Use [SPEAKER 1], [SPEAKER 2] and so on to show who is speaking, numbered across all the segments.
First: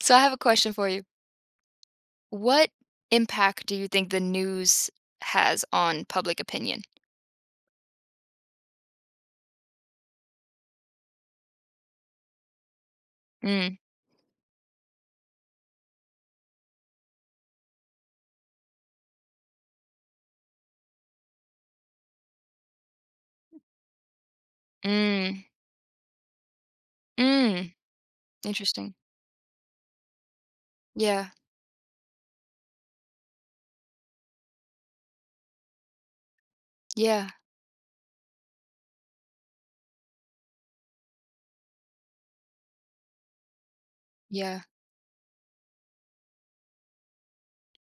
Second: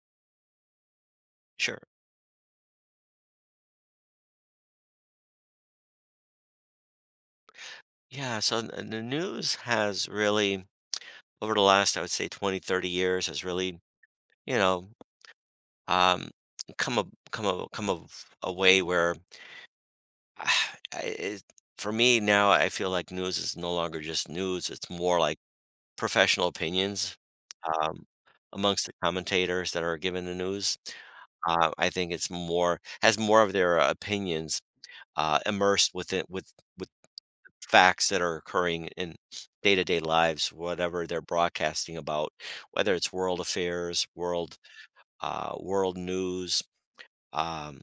[SPEAKER 1] So I have a question for you.
[SPEAKER 2] Sure.
[SPEAKER 1] What impact do you think the news has on public opinion?
[SPEAKER 2] Yeah. So the news has really, over the last, I would say 20, 30 years, has
[SPEAKER 1] Mm,
[SPEAKER 2] really, you know, um, come a, come a way where I, it, for me now, I feel like news is no longer just news. It's more like
[SPEAKER 1] mm,
[SPEAKER 2] professional opinions,
[SPEAKER 1] mm.
[SPEAKER 2] um, amongst the
[SPEAKER 1] Interesting.
[SPEAKER 2] commentators that are given the news.
[SPEAKER 1] Yeah,
[SPEAKER 2] I think it's more, has more of their opinions, immersed with,
[SPEAKER 1] yeah,
[SPEAKER 2] facts that are occurring in day-to-day lives, whatever they're broadcasting about, whether it's world affairs, world
[SPEAKER 1] yeah.
[SPEAKER 2] uh, world news, um,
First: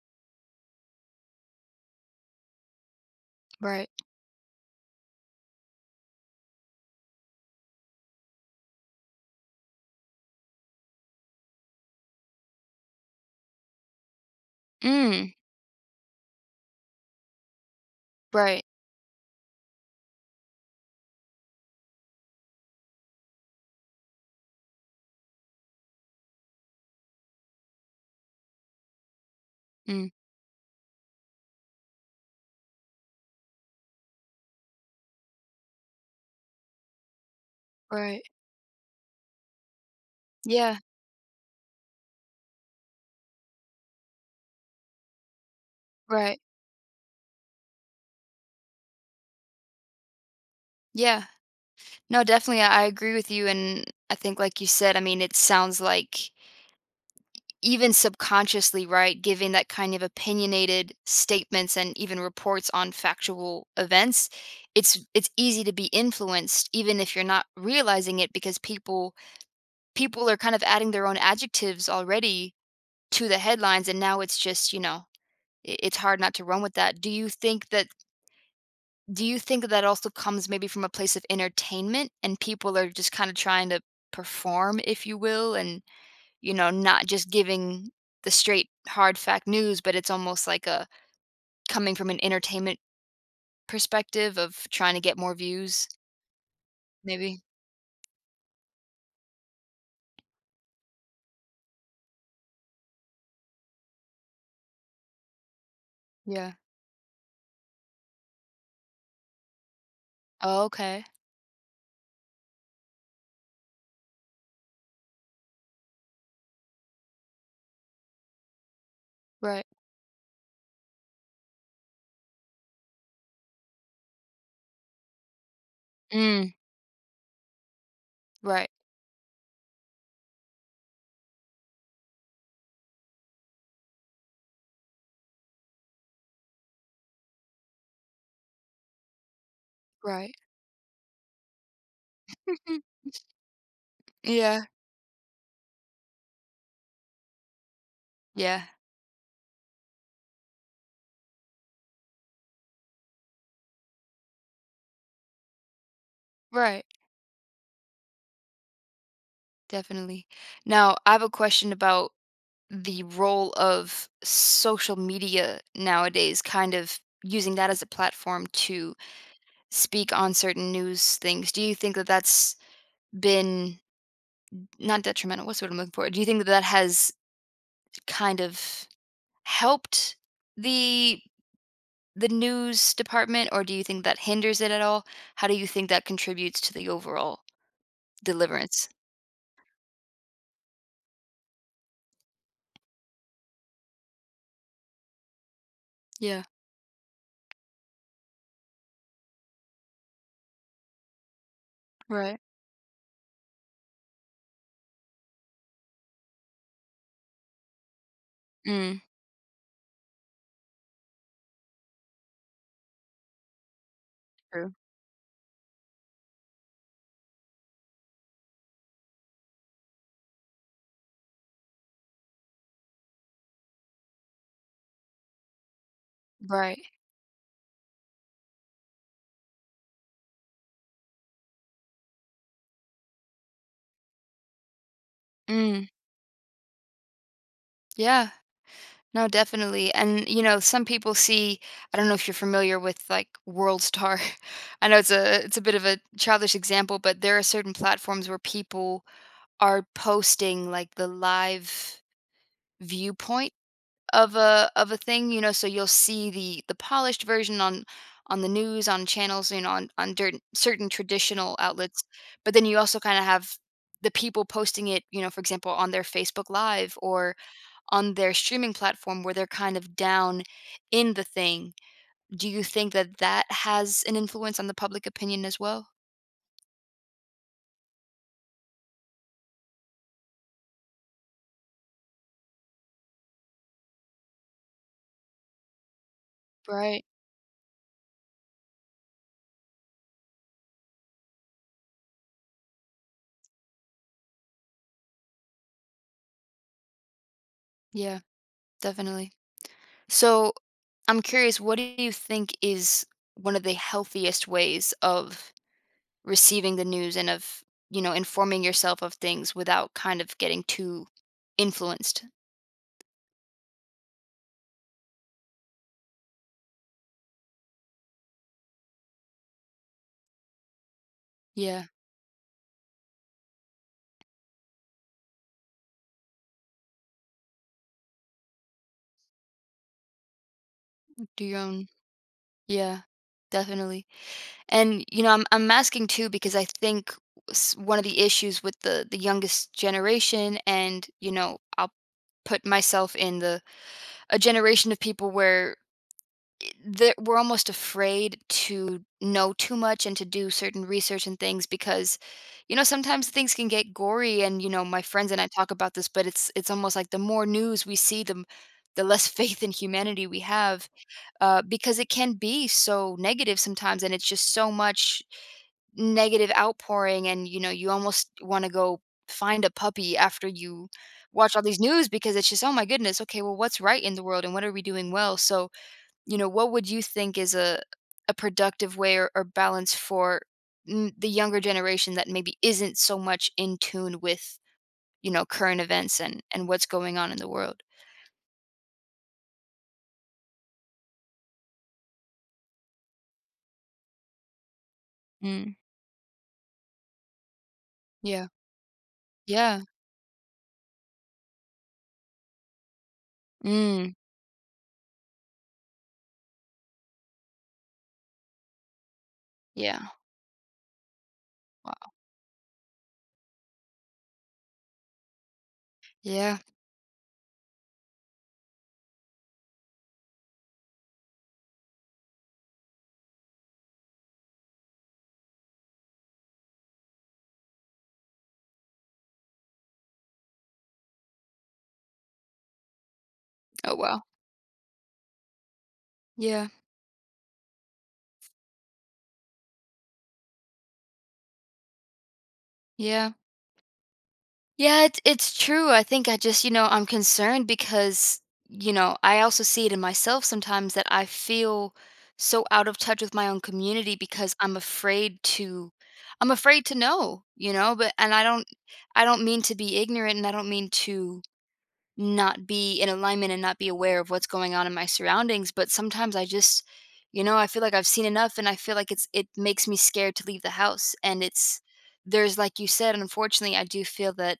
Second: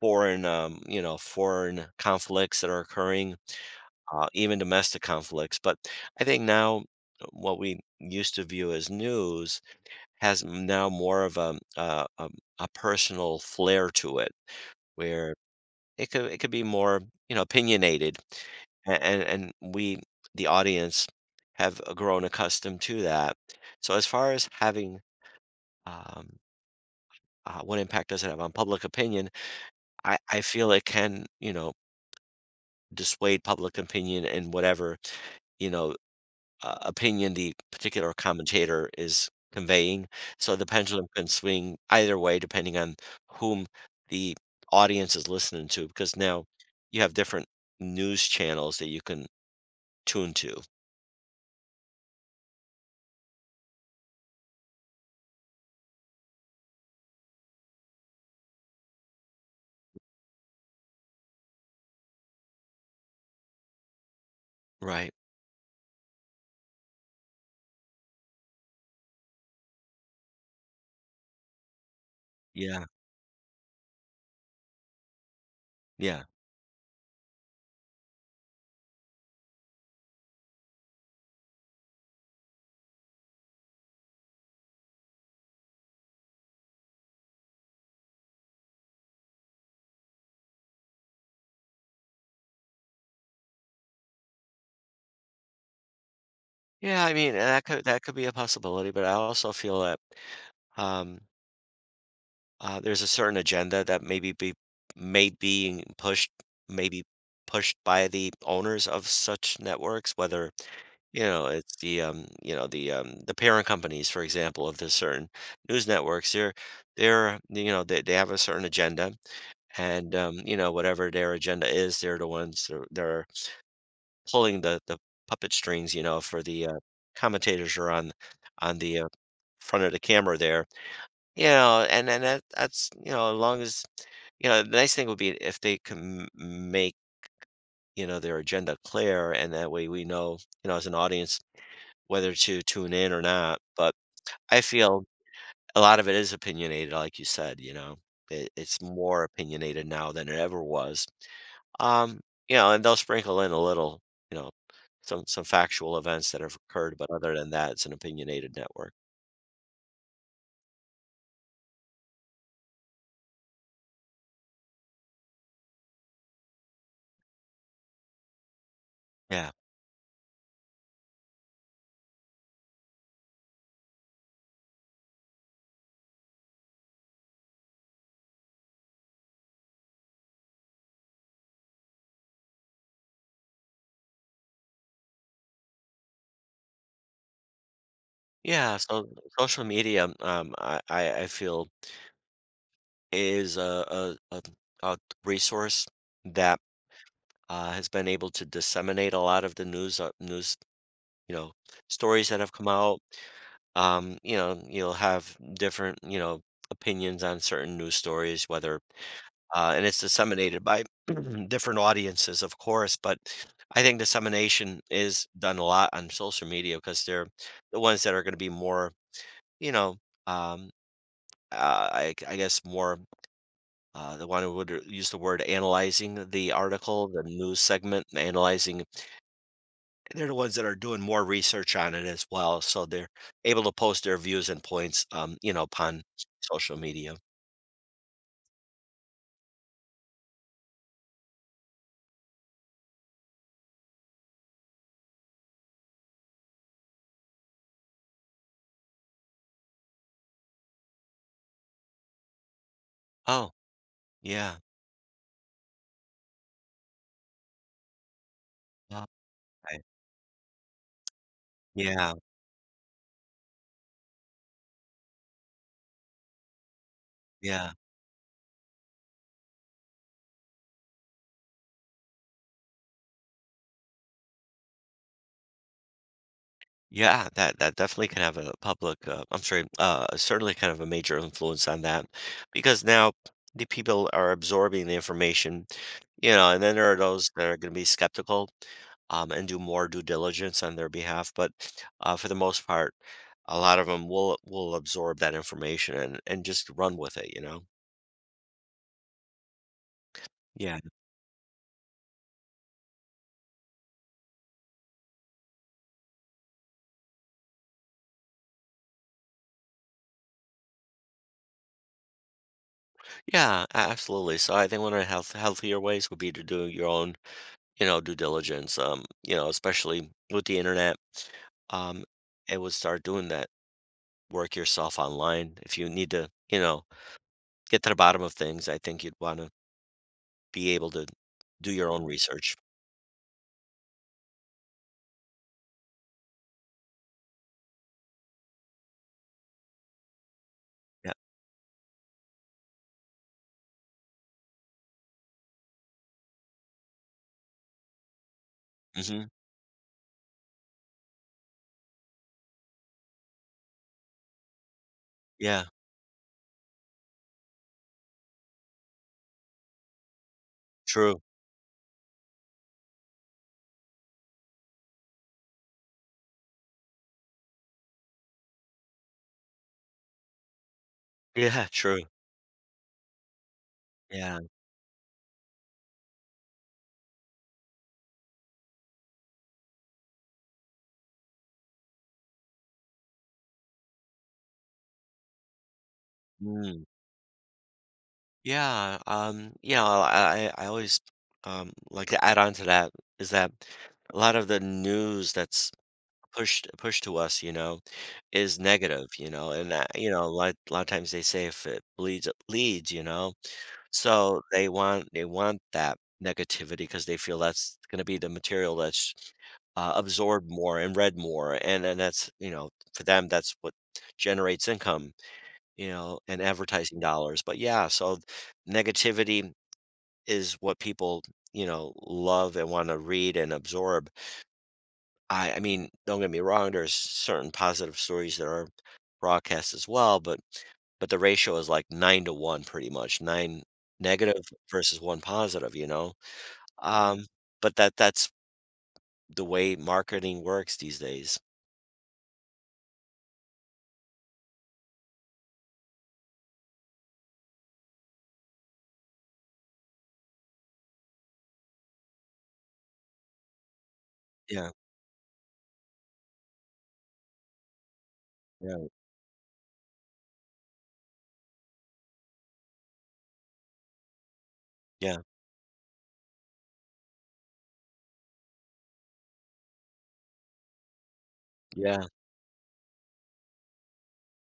[SPEAKER 2] foreign foreign conflicts that are occurring,
[SPEAKER 1] Right.
[SPEAKER 2] even domestic conflicts. But I think now what we used to view as news has now more of a personal flair to it, where
[SPEAKER 1] Mm,
[SPEAKER 2] it could be more, opinionated,
[SPEAKER 1] right.
[SPEAKER 2] a and we, the audience, have, grown accustomed to that. So as far as um, what impact does it have on public opinion,
[SPEAKER 1] Mm,
[SPEAKER 2] I feel it can, dissuade public opinion in whatever, you know, opinion the particular
[SPEAKER 1] right.
[SPEAKER 2] commentator is conveying. So the
[SPEAKER 1] Yeah,
[SPEAKER 2] pendulum can swing either way depending on whom the audience is listening to, because
[SPEAKER 1] right.
[SPEAKER 2] now you have different news channels that you can tuned to,
[SPEAKER 1] Yeah. No, definitely. I agree with you. And I think, like you said, I mean, it sounds like even subconsciously, right, giving that kind of opinionated statements and even reports on factual events, it's
[SPEAKER 2] right?
[SPEAKER 1] it's easy to be influenced even if you're not realizing it because people are kind of adding their own adjectives already
[SPEAKER 2] Yeah,
[SPEAKER 1] to the headlines and now it's just, you know, it's hard
[SPEAKER 2] yeah.
[SPEAKER 1] not to run with that. Do you think that also comes maybe from a place of entertainment and people are just kind of trying to perform, if you will, and you know, not just giving the straight hard fact news, but it's almost like a coming from an entertainment perspective of trying to get more views,
[SPEAKER 2] Yeah, I mean,
[SPEAKER 1] maybe?
[SPEAKER 2] that could be a possibility, but I also feel that, um, there's a certain agenda that may being pushed
[SPEAKER 1] Yeah.
[SPEAKER 2] maybe pushed by the owners of such networks, whether,
[SPEAKER 1] Oh, okay.
[SPEAKER 2] it's the, you know, the parent companies, for example, of the certain news networks, they're, you know, they have a certain agenda,
[SPEAKER 1] Right.
[SPEAKER 2] and, whatever their agenda is, they're the ones they're pulling the puppet strings, for
[SPEAKER 1] Mm,
[SPEAKER 2] the, commentators are on
[SPEAKER 1] right,
[SPEAKER 2] on the, front of the camera there, and that's, as long as the nice thing would be if they can m make, their agenda clear, and that way we
[SPEAKER 1] right.
[SPEAKER 2] know, as an audience whether to
[SPEAKER 1] Mhm.
[SPEAKER 2] tune in or not, but I
[SPEAKER 1] Yeah,
[SPEAKER 2] feel a lot of it is opinionated, like you said, you know? It
[SPEAKER 1] yeah,
[SPEAKER 2] it's more opinionated now than it ever was. Um, and they'll sprinkle in a little, you know, some factual events that have
[SPEAKER 1] right,
[SPEAKER 2] occurred, but other than that, it's an opinionated network.
[SPEAKER 1] definitely. Now, I have a question about the role of social media nowadays, kind of using that as a platform to
[SPEAKER 2] Yeah.
[SPEAKER 1] speak on certain news things. Do you think that that's been not detrimental, what's the word I'm looking for? Do you think that that has kind of helped the the news department, or do you think that hinders it at all? How do you think that contributes to the overall
[SPEAKER 2] Yeah,
[SPEAKER 1] deliverance?
[SPEAKER 2] so social media, I feel is a resource
[SPEAKER 1] Yeah,
[SPEAKER 2] that, has been able to disseminate a lot of the news, news, you know, stories
[SPEAKER 1] right.
[SPEAKER 2] that have come out. You'll have different, opinions on certain news stories, whether
[SPEAKER 1] Mm,
[SPEAKER 2] and it's disseminated by different audiences, of course. But I think
[SPEAKER 1] true.
[SPEAKER 2] dissemination is done a lot on social media because they're the ones that are going to be more, you know, um, I guess more the one who would use the word analyzing the
[SPEAKER 1] Right.
[SPEAKER 2] article, the news segment, and analyzing. They're the ones that are doing more research on it as well, so they're able to post their views and points,
[SPEAKER 1] Mm,
[SPEAKER 2] upon social media.
[SPEAKER 1] yeah. No, definitely. And, you know, some people see I don't know if you're familiar with like WorldStar. I know it's a bit of a childish example, but there are certain platforms where people are posting like the live
[SPEAKER 2] Oh,
[SPEAKER 1] viewpoint of
[SPEAKER 2] yeah.
[SPEAKER 1] a thing, you know, so you'll see the polished version on the news, on channels, you know,
[SPEAKER 2] Okay.
[SPEAKER 1] on dirt, certain traditional outlets,
[SPEAKER 2] Yeah.
[SPEAKER 1] but then you also kind of have the people posting it, you know, for example, on their Facebook Live or
[SPEAKER 2] Yeah.
[SPEAKER 1] on their streaming platform where they're kind of down in the thing. Do you think that that has an influence on the public opinion as well?
[SPEAKER 2] Yeah, that definitely can have a I'm sorry, certainly kind of a major influence on that because now the people are absorbing the information, and then there are
[SPEAKER 1] Right.
[SPEAKER 2] those that are going to be skeptical and do more due diligence on their behalf. But for the most part, a lot of them will absorb that information and just run with it.
[SPEAKER 1] Yeah, definitely. So
[SPEAKER 2] Yeah,
[SPEAKER 1] I'm curious, what do you think is one of the healthiest ways of receiving the news and of, you know, informing yourself of things without kind of getting too influenced?
[SPEAKER 2] yeah, absolutely. So I think one of the healthier ways would be to do your own due diligence, especially with the internet,
[SPEAKER 1] Yeah,
[SPEAKER 2] um, I would start doing that work yourself online. If you need to, get to the bottom of things, I think you'd want to be able to
[SPEAKER 1] do your
[SPEAKER 2] do your
[SPEAKER 1] own.
[SPEAKER 2] own research.
[SPEAKER 1] Yeah, definitely. And you know, I'm asking too because I think one of the issues with the youngest generation, and
[SPEAKER 2] Yeah.
[SPEAKER 1] you know, I'll put myself in the a generation of people where that we're almost afraid to
[SPEAKER 2] Hmm.
[SPEAKER 1] know too much and to do certain research and things because you know sometimes things can get gory and you know my friends and I
[SPEAKER 2] Yeah.
[SPEAKER 1] talk about this but it's almost like the more news we see the the less faith in humanity we have,
[SPEAKER 2] True.
[SPEAKER 1] because it can be so negative sometimes and it's just so much negative outpouring and you know you almost want to go find a puppy after you watch all
[SPEAKER 2] Yeah.
[SPEAKER 1] these
[SPEAKER 2] True.
[SPEAKER 1] news because it's just oh my goodness, okay, well what's right in the
[SPEAKER 2] Yeah.
[SPEAKER 1] world and what are we doing well? So you know, what would you think is a productive way or balance for, mm, the younger generation that maybe isn't so much in tune with you know current events and
[SPEAKER 2] Mm.
[SPEAKER 1] what's going on in the world?
[SPEAKER 2] Yeah. I always like to add on to that is that a lot of the news that's
[SPEAKER 1] Mm,
[SPEAKER 2] pushed to us,
[SPEAKER 1] yeah,
[SPEAKER 2] is negative, and
[SPEAKER 1] yeah,
[SPEAKER 2] that, a lot of times they say if it bleeds, it leads,
[SPEAKER 1] mm,
[SPEAKER 2] so they want that negativity because they feel that's going to be the material that's
[SPEAKER 1] yeah,
[SPEAKER 2] absorbed more and read more, and
[SPEAKER 1] wow,
[SPEAKER 2] that's for them that's what generates income, and
[SPEAKER 1] yeah,
[SPEAKER 2] advertising dollars. But yeah, so negativity is what people love and want to read and absorb. I mean, don't get me wrong, there's certain positive stories that are broadcast as well, but the ratio is like 9 to 1 pretty much. 9
[SPEAKER 1] oh wow,
[SPEAKER 2] negative versus 1 positive, you know?
[SPEAKER 1] yeah,
[SPEAKER 2] Um, but that's the way marketing works these days.
[SPEAKER 1] yeah. Yeah, it's true. I think I just, you know, I'm concerned because, you know, I also see it in myself sometimes that I feel so out of touch with my own community because
[SPEAKER 2] Yeah.
[SPEAKER 1] I'm afraid to know, you know, but and I don't
[SPEAKER 2] Yeah.
[SPEAKER 1] I don't mean to be ignorant and I don't mean to not be in alignment and not be aware of what's going on in my
[SPEAKER 2] Yeah.
[SPEAKER 1] surroundings, but sometimes I just, you know, I feel like I've seen enough and I feel like it's it makes me scared to leave the house and it's
[SPEAKER 2] Yeah.
[SPEAKER 1] there's like you said, unfortunately, I do feel that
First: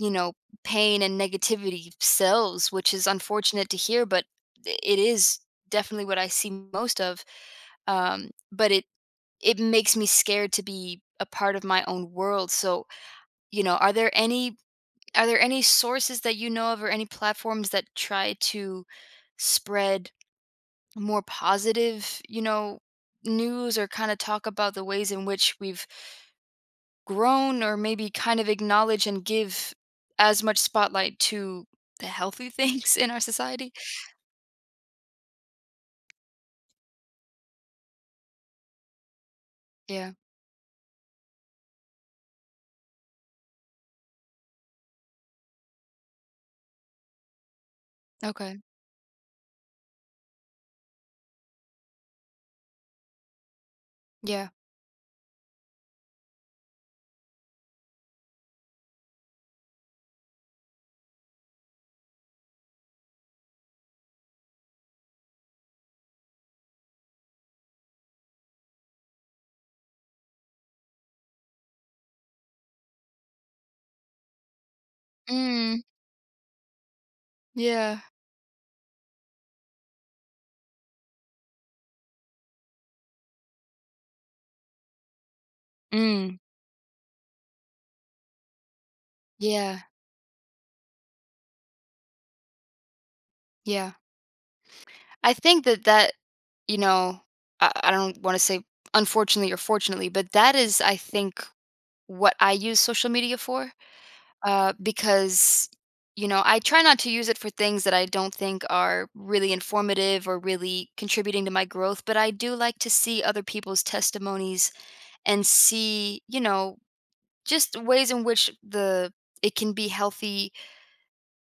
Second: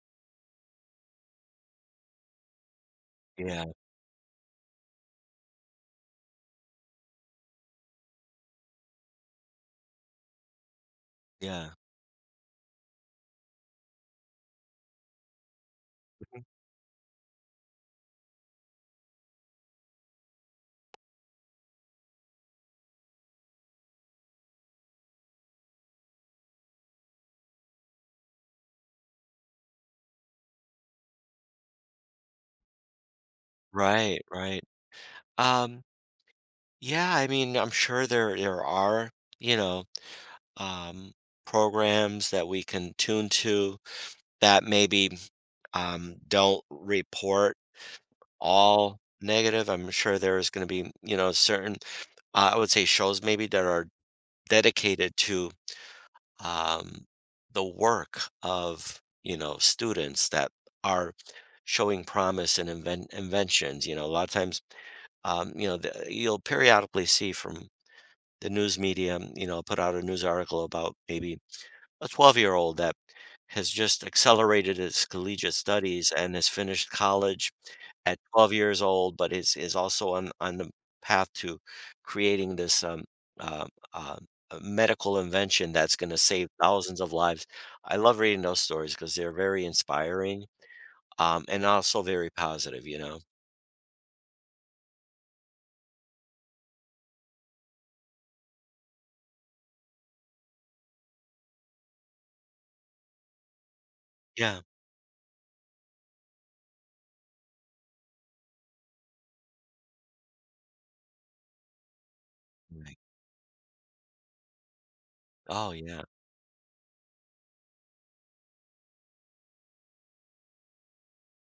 [SPEAKER 1] you know, pain and negativity sells, which is
[SPEAKER 2] Yeah.
[SPEAKER 1] unfortunate to hear, but it is definitely what I see most of. But it it makes me scared to be a part of
[SPEAKER 2] Yeah.
[SPEAKER 1] my own world. So, you know, are there any sources that
[SPEAKER 2] Mhm.
[SPEAKER 1] you know of or any platforms that try to spread more positive, you know, news or kind of talk about the ways in which we've grown or maybe kind of acknowledge and give as much spotlight to the healthy things in our society.
[SPEAKER 2] Right, right. Um, yeah, I mean, I'm sure there are, you know,
[SPEAKER 1] Yeah.
[SPEAKER 2] um, programs that we can tune to that maybe don't report
[SPEAKER 1] Okay.
[SPEAKER 2] all negative. I'm sure there is going to be, certain, I would say, shows maybe that are
[SPEAKER 1] Yeah.
[SPEAKER 2] dedicated to um, the work of, students that are showing promise and inventions. A lot of times, you'll periodically see from the news media, put out a news article about maybe a 12-year-old that has just accelerated his collegiate
[SPEAKER 1] Mm.
[SPEAKER 2] studies and has finished college
[SPEAKER 1] Yeah.
[SPEAKER 2] at 12 years old, but is also on the path to creating this um, um, um, uh, medical invention that's going to
[SPEAKER 1] Mm.
[SPEAKER 2] save thousands of lives. I love reading those stories because they're very
[SPEAKER 1] Yeah.
[SPEAKER 2] inspiring and also very positive. You know,
[SPEAKER 1] Yeah. I think that that, you know, I don't want to say unfortunately or fortunately, but that is, I think, what I use social media for.
[SPEAKER 2] yeah.
[SPEAKER 1] Uh, because you know I try not to use it for things that I don't think are really informative or really contributing to my growth but I do like to
[SPEAKER 2] Right.
[SPEAKER 1] see other people's testimonies and
[SPEAKER 2] Oh yeah.
[SPEAKER 1] see you know just ways in which the it can be healthy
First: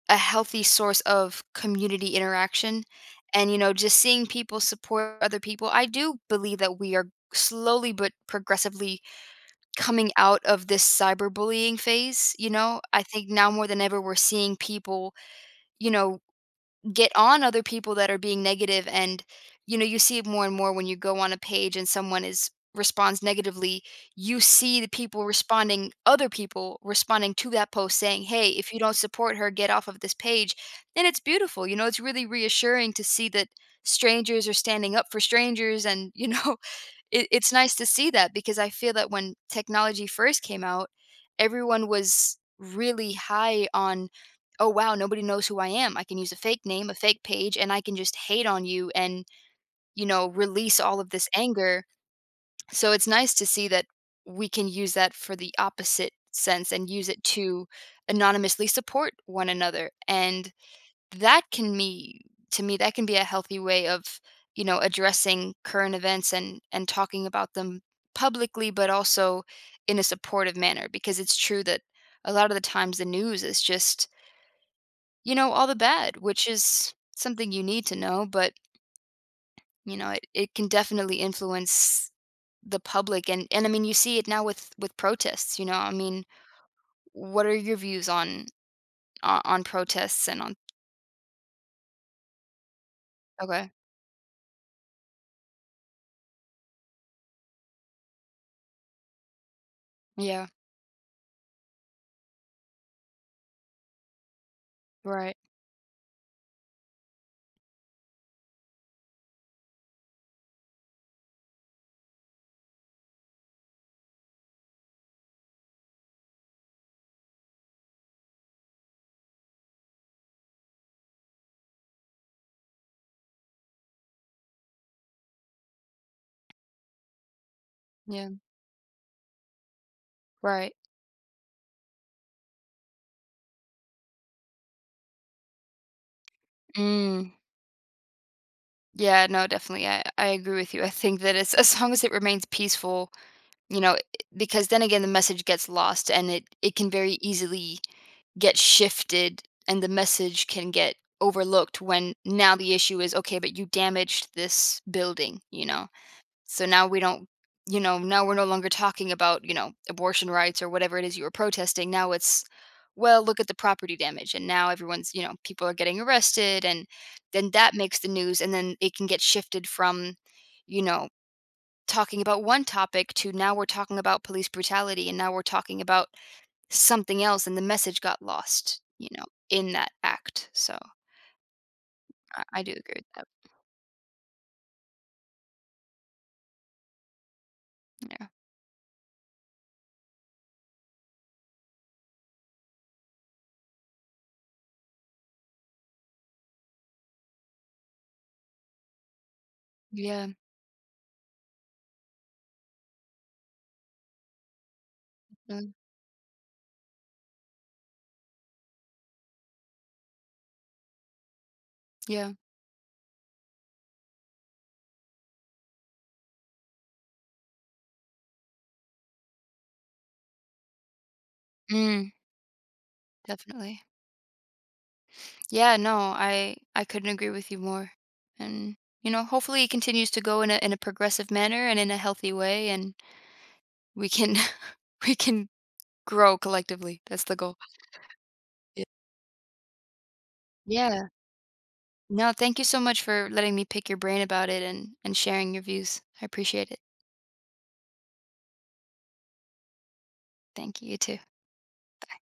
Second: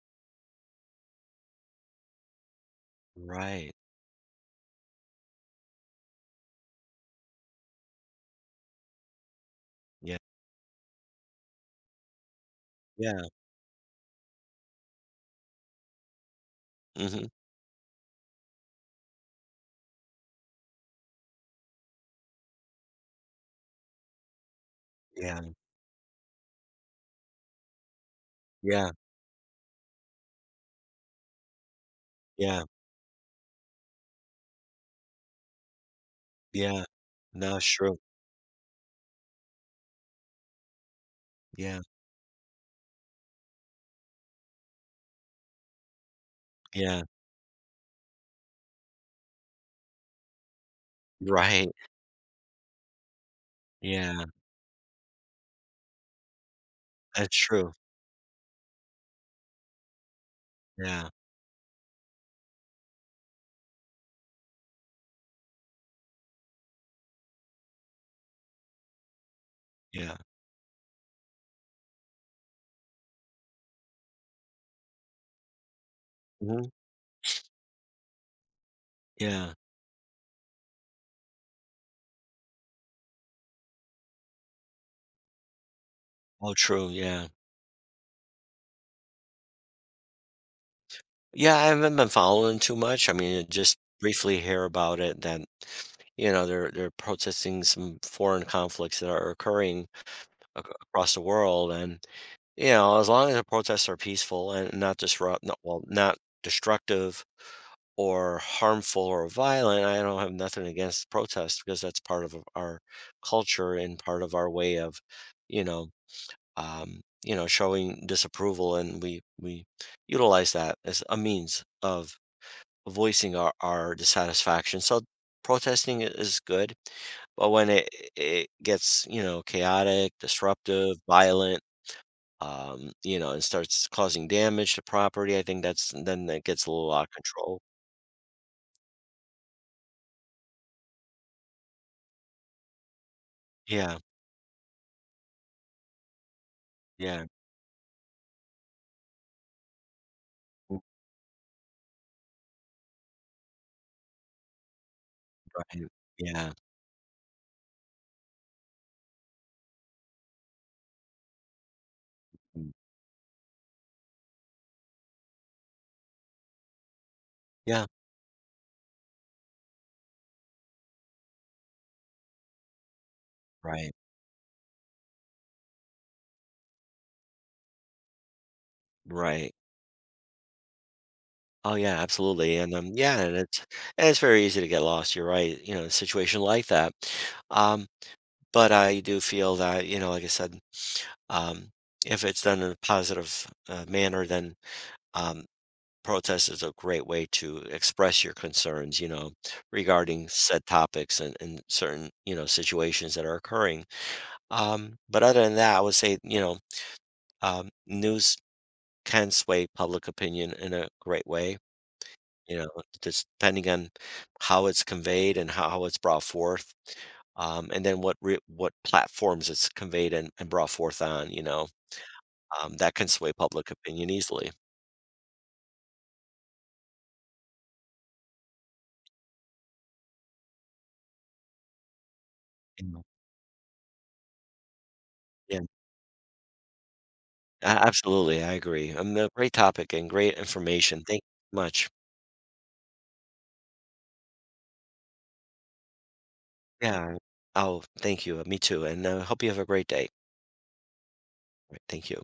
[SPEAKER 1] a healthy source of community interaction and you
[SPEAKER 2] Right.
[SPEAKER 1] know just seeing people support other people I do believe that we are slowly but progressively coming
[SPEAKER 2] Yeah.
[SPEAKER 1] out of this cyberbullying phase, you know? I
[SPEAKER 2] Yeah.
[SPEAKER 1] think now more than ever we're seeing people, you know, get
[SPEAKER 2] Hmm.
[SPEAKER 1] on other people that are being negative and you know, you see it more and more when you go on a page and someone is responds negatively, you see the people
[SPEAKER 2] Yeah.
[SPEAKER 1] responding other people responding to that post saying, "Hey, if you
[SPEAKER 2] Yeah.
[SPEAKER 1] don't support her, get off of this page." And it's beautiful. You know, it's really
[SPEAKER 2] Yeah.
[SPEAKER 1] reassuring to see that strangers are standing up for strangers and, you know,
[SPEAKER 2] Yeah.
[SPEAKER 1] it's
[SPEAKER 2] No, it's
[SPEAKER 1] nice to
[SPEAKER 2] true.
[SPEAKER 1] see that because I feel that when technology first came out,
[SPEAKER 2] Yeah.
[SPEAKER 1] everyone was really high on, "Oh, wow, nobody knows who I am. I can use a fake name, a
[SPEAKER 2] Yeah.
[SPEAKER 1] fake page, and I can just hate on you and, you know, release all of this
[SPEAKER 2] Right.
[SPEAKER 1] anger." So it's nice to see that
[SPEAKER 2] Yeah.
[SPEAKER 1] we can use that for the opposite sense and use it
[SPEAKER 2] That's
[SPEAKER 1] to
[SPEAKER 2] true.
[SPEAKER 1] anonymously support one another. And
[SPEAKER 2] Yeah,
[SPEAKER 1] that can be to me that can be a healthy way of you know addressing current events and talking about them publicly but also in a
[SPEAKER 2] yeah.
[SPEAKER 1] supportive manner because it's true that a lot of the times the news is just you know all the bad which
[SPEAKER 2] Mhm,
[SPEAKER 1] is something you need to know but
[SPEAKER 2] yeah.
[SPEAKER 1] you know it, it can definitely influence the public and I mean you see it now with protests you know I mean
[SPEAKER 2] Oh, true, yeah.
[SPEAKER 1] what are your views on on protests and on
[SPEAKER 2] Yeah, I haven't been following too much, I mean, I
[SPEAKER 1] okay
[SPEAKER 2] just briefly hear about it that, they're protesting some foreign conflicts that are occurring
[SPEAKER 1] yeah
[SPEAKER 2] ac across the world, and, as long as the protests are peaceful and not
[SPEAKER 1] right
[SPEAKER 2] disrupt no well, not destructive or harmful or violent, I don't have nothing against protests because that's part of our culture and part of our way of, you know, showing disapproval, and we utilize that as a means of voicing our dissatisfaction. So protesting is good, but when it
[SPEAKER 1] yeah
[SPEAKER 2] it gets chaotic,
[SPEAKER 1] right
[SPEAKER 2] disruptive, violent, and starts causing damage to property, I think that's then that gets a little out of
[SPEAKER 1] mm.
[SPEAKER 2] control.
[SPEAKER 1] Yeah, no, definitely. I agree with you. I think that it's as long as it remains peaceful, you know,
[SPEAKER 2] Yeah,
[SPEAKER 1] because then again the message gets lost and it can very
[SPEAKER 2] yeah,
[SPEAKER 1] easily get shifted and the message can get overlooked when now the issue is okay, but you damaged this building, you
[SPEAKER 2] right,
[SPEAKER 1] know.
[SPEAKER 2] yeah,
[SPEAKER 1] So now we don't, you know, now we're no longer talking about, you know, abortion rights or whatever it is you were protesting. Now it's,
[SPEAKER 2] mm,
[SPEAKER 1] well, look at the property damage. And now everyone's, you know, people are getting arrested. And then that
[SPEAKER 2] yeah,
[SPEAKER 1] makes the news. And then it can get shifted from, you know, talking about one topic to now we're
[SPEAKER 2] right,
[SPEAKER 1] talking about police brutality. And now we're talking about something else. And the message got lost, you know,
[SPEAKER 2] right.
[SPEAKER 1] in that act. So
[SPEAKER 2] Oh, yeah,
[SPEAKER 1] I,
[SPEAKER 2] absolutely,
[SPEAKER 1] I do
[SPEAKER 2] and,
[SPEAKER 1] agree
[SPEAKER 2] um,
[SPEAKER 1] with
[SPEAKER 2] yeah,
[SPEAKER 1] that.
[SPEAKER 2] and it's and it's very easy to get lost, you're right, in a situation like that, um,
[SPEAKER 1] Yeah.
[SPEAKER 2] but I do feel that, like I said, um, if it's done in a positive, manner, then, um, protest is a great way to express your concerns, regarding
[SPEAKER 1] Yeah.
[SPEAKER 2] said topics and certain, situations that are occurring, but other than
[SPEAKER 1] Mm.
[SPEAKER 2] that, I would say, news can sway public opinion in a great way.
[SPEAKER 1] Yeah.
[SPEAKER 2] You know, just depending on how it's conveyed and how it's brought forth, and then what platforms it's conveyed and brought forth on,
[SPEAKER 1] Mm,
[SPEAKER 2] that can sway public
[SPEAKER 1] definitely.
[SPEAKER 2] opinion easily.
[SPEAKER 1] Yeah, no, I couldn't agree with you more. And you know, hopefully it continues to go in a progressive manner and in a healthy way and
[SPEAKER 2] You
[SPEAKER 1] we can we can
[SPEAKER 2] Yeah,
[SPEAKER 1] grow collectively. That's the goal.
[SPEAKER 2] a absolutely, I
[SPEAKER 1] Yeah.
[SPEAKER 2] agree. A great topic and great information.
[SPEAKER 1] Yeah.
[SPEAKER 2] Thank you so much.
[SPEAKER 1] No, thank you so much for letting me pick your brain about it and sharing your views. I appreciate it.
[SPEAKER 2] Yeah. Oh, thank you. Me too, and I hope you have a great day.
[SPEAKER 1] Thank you, you too.
[SPEAKER 2] Thank you.